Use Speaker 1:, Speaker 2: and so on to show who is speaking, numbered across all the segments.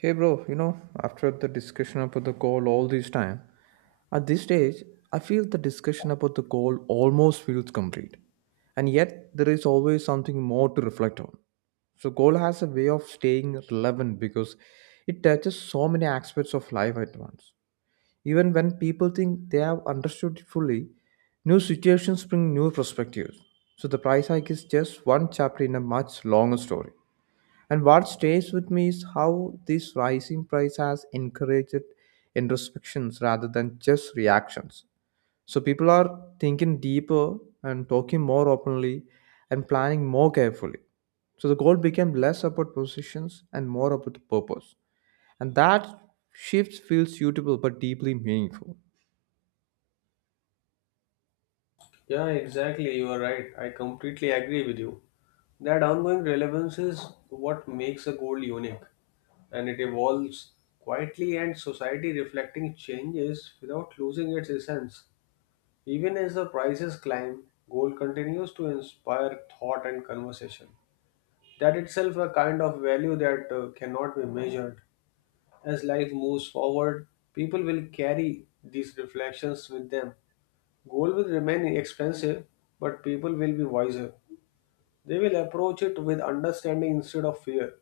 Speaker 1: Hey bro, you know, after the discussion about the goal all this time, at this stage, I feel the discussion about the goal almost feels complete. And yet, there is always something more to reflect on. So, goal has a way of staying relevant because it touches so many aspects of life at once. Even when people think they have understood it fully, new situations bring new perspectives. So, the price hike is just one chapter in a much longer story. And what stays with me is how this rising price has encouraged introspections rather than just reactions. So people are thinking deeper and talking more openly and planning more carefully. So the goal became less about positions and more about purpose. And that shift feels suitable but deeply meaningful.
Speaker 2: Yeah, exactly. You are right. I completely agree with you. That ongoing relevance is what makes a goal unique, and it evolves quietly and society reflecting changes without losing its essence. Even as the prices climb, gold continues to inspire thought and conversation. That itself a kind of value that cannot be measured. As life moves forward, people will carry these reflections with them. Gold will remain expensive, but people will be wiser. They will approach it with understanding instead of fear,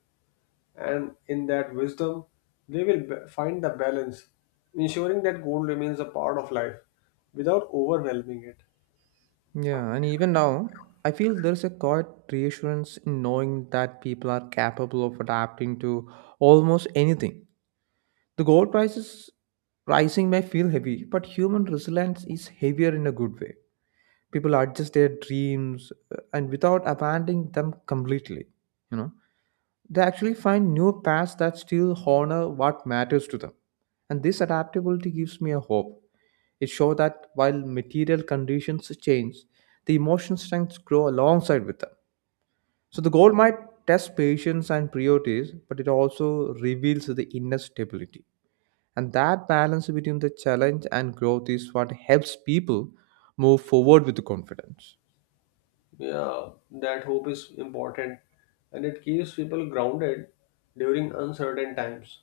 Speaker 2: and in that wisdom, find the balance, ensuring that goal remains a part of life without overwhelming it.
Speaker 1: Yeah, and even now, I feel there's a quiet reassurance in knowing that people are capable of adapting to almost anything. The gold prices rising may feel heavy, but human resilience is heavier in a good way. People adjust their dreams and without abandoning them completely. You know, they actually find new paths that still honor what matters to them. And this adaptability gives me a hope. It shows that while material conditions change, the emotional strengths grow alongside with them. So the goal might test patience and priorities, but it also reveals the inner stability. And that balance between the challenge and growth is what helps people move forward with confidence.
Speaker 2: Yeah, that hope is important and it keeps people grounded during uncertain times.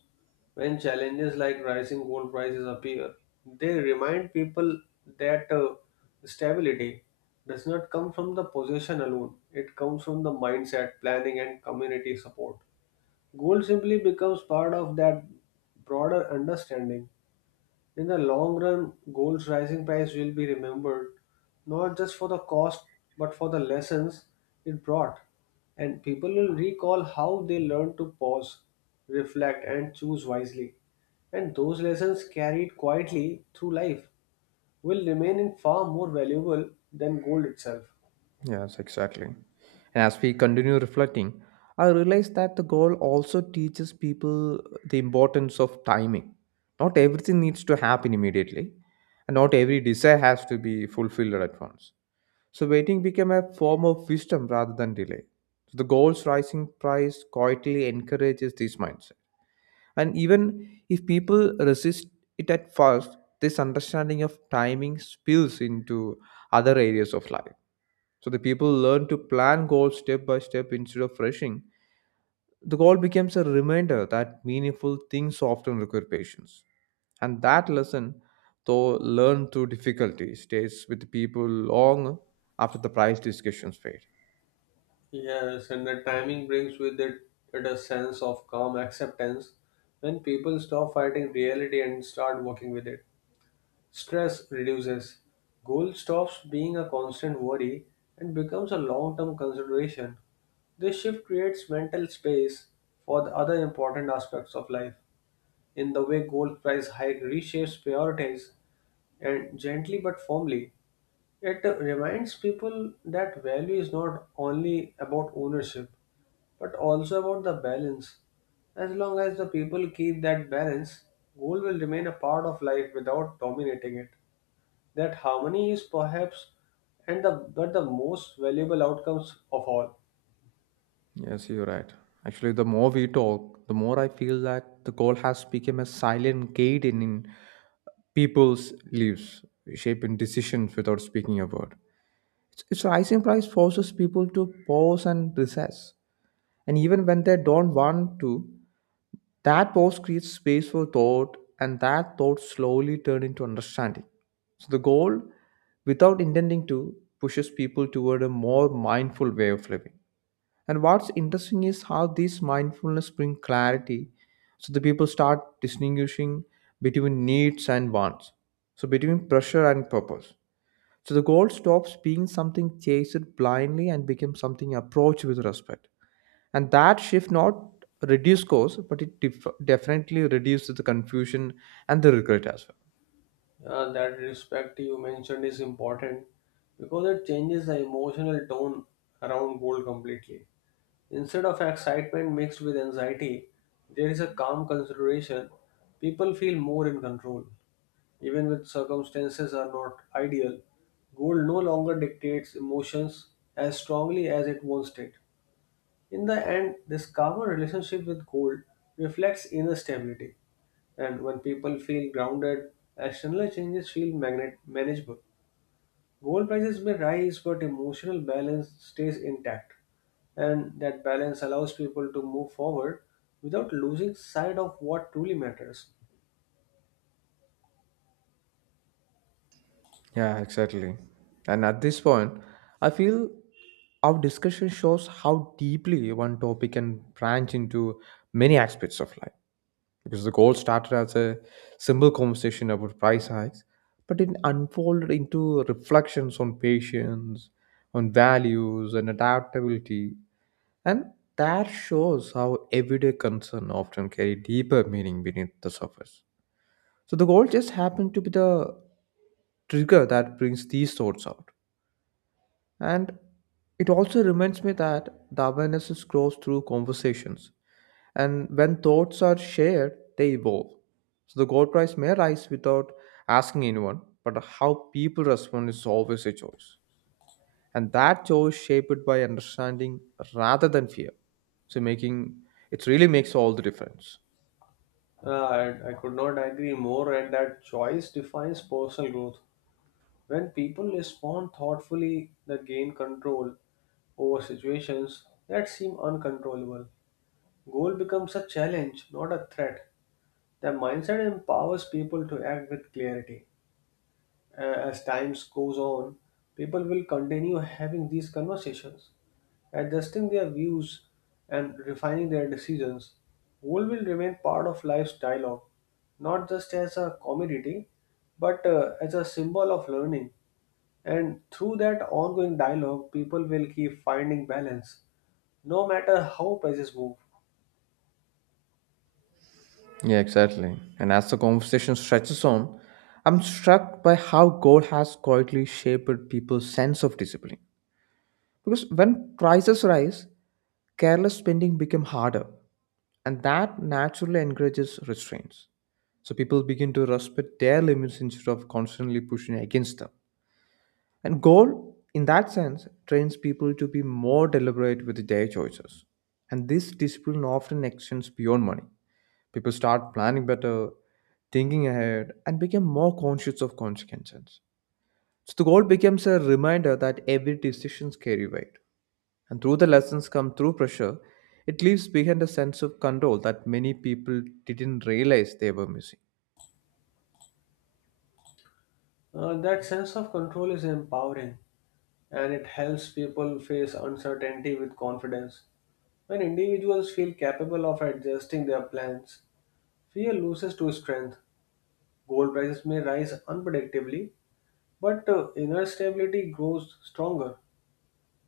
Speaker 2: When challenges like rising gold prices appear, they remind people that stability does not come from the possession alone, it comes from the mindset, planning, and community support. Gold simply becomes part of that broader understanding. In the long run, gold's rising price will be remembered not just for the cost but for the lessons it brought. And people will recall how they learned to pause, reflect, and choose wisely. And those lessons carried quietly through life will remain in far more valuable than gold itself.
Speaker 1: Yes, exactly. And as we continue reflecting, I realize that the goal also teaches people the importance of timing. Not everything needs to happen immediately, and not every desire has to be fulfilled at once. So waiting became a form of wisdom rather than delay. So the goal's rising price quietly encourages this mindset. And even if people resist it at first, this understanding of timing spills into other areas of life. So the people learn to plan goals step by step instead of rushing. The goal becomes a reminder that meaningful things often require patience. And that lesson, though learned through difficulty, stays with the people long after the price discussions fade.
Speaker 2: Yes, and the timing brings with it a sense of calm acceptance when people stop fighting reality and start working with it. Stress reduces, goal stops being a constant worry and becomes a long term consideration. This shift creates mental space for the other important aspects of life. In the way gold price hike reshapes priorities and gently but firmly, it reminds people that value is not only about ownership but also about the balance. As long as the people keep that balance, gold will remain a part of life without dominating it that harmony is perhaps and the but the most valuable outcomes of all.
Speaker 1: Yes, you're right. Actually, the more we talk, the more I feel that the goal has become a silent guide in people's lives, shaping decisions without speaking a word. Its like rising price forces people to pause and recess. And even when they don't want to, that pause creates space for thought, and that thought slowly turns into understanding. So the goal, without intending to, pushes people toward a more mindful way of living. And what's interesting is how these mindfulness bring clarity. So the people start distinguishing between needs and wants. So between pressure and purpose. So the goal stops being something chased blindly and becomes something approached with respect. And that shift not reduce cost, but it definitely reduces the confusion and the regret as well.
Speaker 2: That respect you mentioned is important because it changes the emotional tone around gold completely. Instead of excitement mixed with anxiety, there is a calm consideration. People feel more in control, even when circumstances are not ideal. Gold no longer dictates emotions as strongly as it once did. In the end, this calmer relationship with gold reflects inner stability, and when people feel grounded, external changes feel manageable. Gold prices may rise, but emotional balance stays intact, and that balance allows people to move forward without losing sight of what truly matters.
Speaker 1: Yeah, exactly. And at this point, I feel our discussion shows how deeply one topic can branch into many aspects of life. Because the goal started as a simple conversation about price hikes, but it unfolded into reflections on patience, on values, and adaptability. And that shows how everyday concern often carry deeper meaning beneath the surface. So the goal just happened to be the trigger that brings these thoughts out. And it also reminds me that the awareness is grows through conversations, and when thoughts are shared, they evolve. So the gold price may rise without asking anyone, but how people respond is always a choice. And that choice shaped by understanding rather than fear. So making it really makes all the difference.
Speaker 2: I could not agree more, and that choice defines personal growth. When people respond thoughtfully, they gain control over situations that seem uncontrollable. Goal becomes a challenge, not a threat. The mindset empowers people to act with clarity. As time goes on, people will continue having these conversations, adjusting their views and refining their decisions. Goal will remain part of life's dialogue, not just as a commodity, but as a symbol of learning. And through that ongoing dialogue, people will keep finding balance, no matter how prices move.
Speaker 1: Yeah, exactly. And as the conversation stretches on, I'm struck by how gold has quietly shaped people's sense of discipline. Because when prices rise, careless spending becomes harder, and that naturally encourages restraints. So people begin to respect their limits instead of constantly pushing against them. And goal, in that sense, trains people to be more deliberate with their choices. And this discipline often extends beyond money. People start planning better, thinking ahead, and become more conscious of consequences. So the goal becomes a reminder that every decision carry weight. And though the lessons come through pressure, it leaves behind a sense of control that many people didn't realize they were missing.
Speaker 2: That sense of control is empowering and it helps people face uncertainty with confidence. When individuals feel capable of adjusting their plans, fear loses to strength. Gold prices may rise unpredictably, but inner stability grows stronger.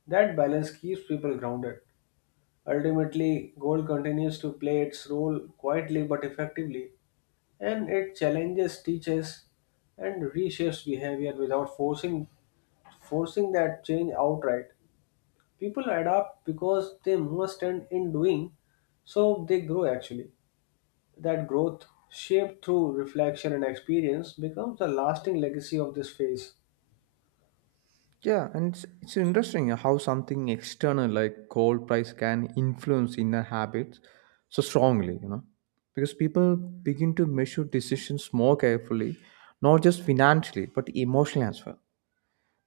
Speaker 2: That balance keeps people grounded. Ultimately, gold continues to play its role quietly but effectively and it challenges teachers and reshapes behavior without forcing that change outright. People adapt because they must and in doing, so they grow actually. That growth, shaped through reflection and experience, becomes a lasting legacy of this phase.
Speaker 1: Yeah, and it's interesting how something external like gold price can influence inner habits so strongly, you know, because people begin to measure decisions more carefully, not just financially, but emotionally as well.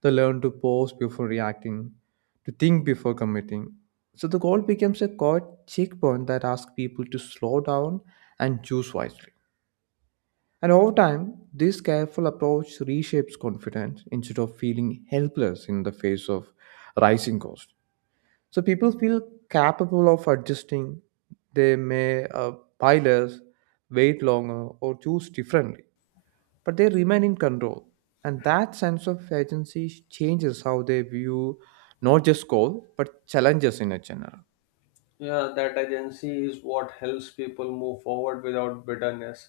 Speaker 1: They learn to pause before reacting, to think before committing. So the goal becomes a core checkpoint that asks people to slow down and choose wisely. And over time, this careful approach reshapes confidence instead of feeling helpless in the face of rising costs. So people feel capable of adjusting. They may buy less, wait longer, or choose differently but they remain in control. And that sense of agency changes how they view not just goal, but challenges in a general.
Speaker 2: Yeah, that agency is what helps people move forward without bitterness.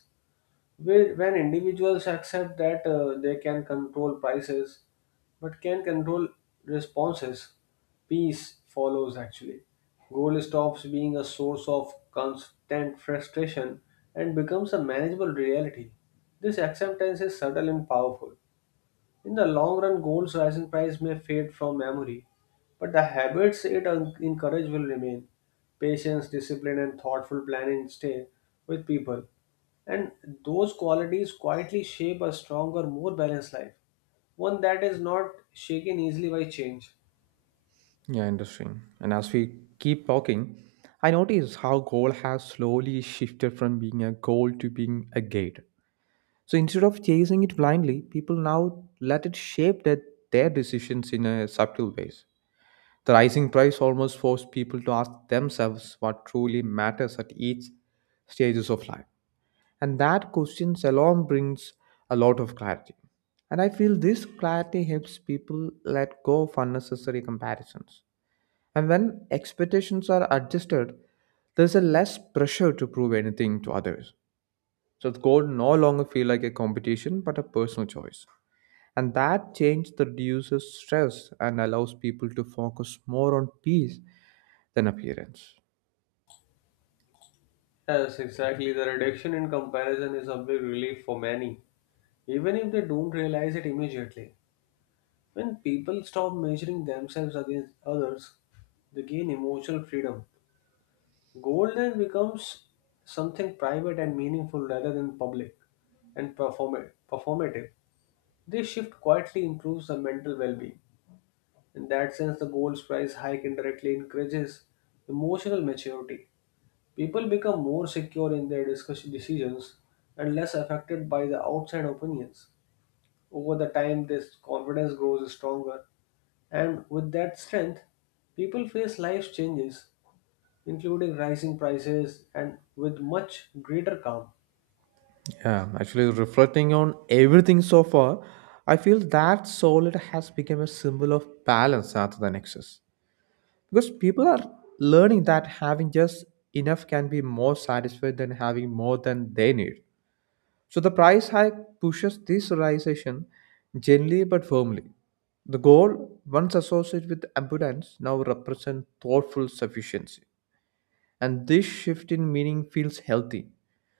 Speaker 2: Where, when individuals accept that they can control prices but can control responses, peace follows actually. Goal stops being a source of constant frustration and becomes a manageable reality. This acceptance is subtle and powerful. In the long run, goals, rising price may fade from memory, but the habits encourages will remain. Patience, discipline, and thoughtful planning stay with people. And those qualities quietly shape a stronger, more balanced life, one that is not shaken easily by change.
Speaker 1: Yeah, interesting. And as we keep talking, I notice how goal has slowly shifted from being a goal to being a gate. So instead of chasing it blindly, people now let it shape their decisions in a subtle ways. The rising price almost forced people to ask themselves what truly matters at each stages of life. And that question alone brings a lot of clarity. And I feel this clarity helps people let go of unnecessary comparisons. And when expectations are adjusted, there's a less pressure to prove anything to others. So the goal no longer feel like a competition but a personal choice. And that change that reduces stress and allows people to focus more on peace than appearance.
Speaker 2: Yes, exactly. The reduction in comparison is a big relief for many, even if they don't realize it immediately. When people stop measuring themselves against others, they gain emotional freedom. Goal then becomes something private and meaningful rather than public and performative. This shift quietly improves the mental well being. In that sense, the gold's price hike indirectly encourages emotional maturity. People become more secure in their discussion decisions and less affected by the outside opinions. Over the time, this confidence grows stronger, and with that strength, people face life's changes, including rising prices, and with much greater calm.
Speaker 1: Yeah, actually, reflecting on everything so far, I feel that solid has become a symbol of balance rather than excess. Because people are learning that having just enough can be more satisfied than having more than they need. So the price hike pushes this realization gently but firmly. The goal, once associated with abundance, now represents thoughtful sufficiency. And this shift in meaning feels healthy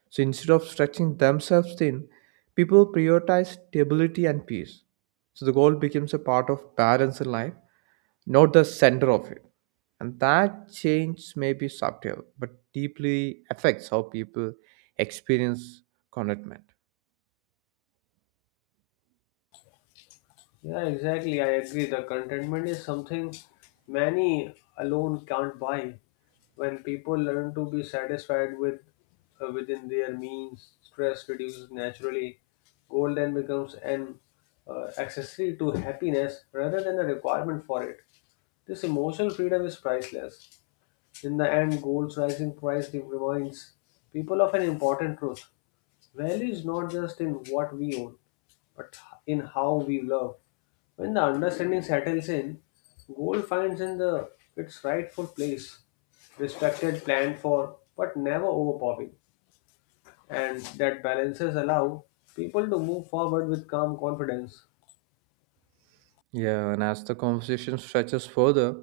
Speaker 1: so instead of stretching themselves thin, people prioritize stability and peace. So the goal becomes a part of balance in life, not the center of it. And that change may be subtle, but deeply affects how people experience contentment.
Speaker 2: Yeah, exactly. I agree. The contentment is something many alone can't buy. When people learn to be satisfied with within their means, stress reduces naturally. Goal then becomes an accessory to happiness rather than a requirement for it. This emotional freedom is priceless. In the end, gold's rising price reminds people of an important truth: value is not just in what we own, but in how we love when the understanding settles in, gold finds in the its rightful place, respected, planned for, but never overpowering, and that balances allow people to move forward with calm confidence.
Speaker 1: Yeah, and as the conversation stretches further,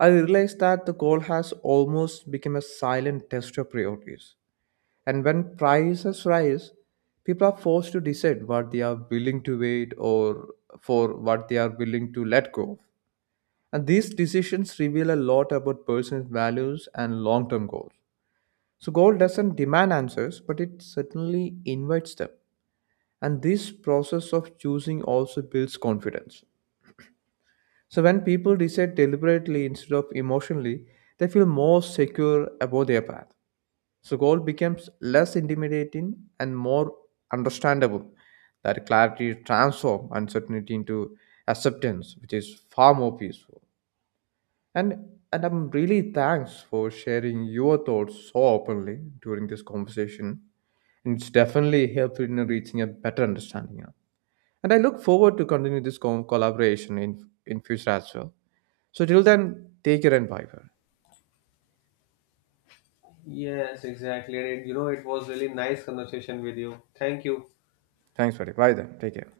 Speaker 1: I realize that the goal has almost become a silent test of priorities. And when prices rise, people are forced to decide what they are willing to wait or for what they are willing to let go of. And these decisions reveal a lot about person's values and long term goals. So, gold doesn't demand answers, but it certainly invites them. And this process of choosing also builds confidence. So, when people decide deliberately instead of emotionally, they feel more secure about their path. So goal becomes less intimidating and more understandable. That clarity transforms uncertainty into acceptance, which is far more peaceful. And and I'm really thanks for sharing your thoughts so openly during this conversation. And it's definitely helpful in reaching a better understanding now. And I look forward to continue this collaboration in future as well. So till then, take care and bye bye.
Speaker 2: Yes, exactly. And you know, it was really nice conversation with you. Thank you.
Speaker 1: Thanks for it. Bye then. Take care.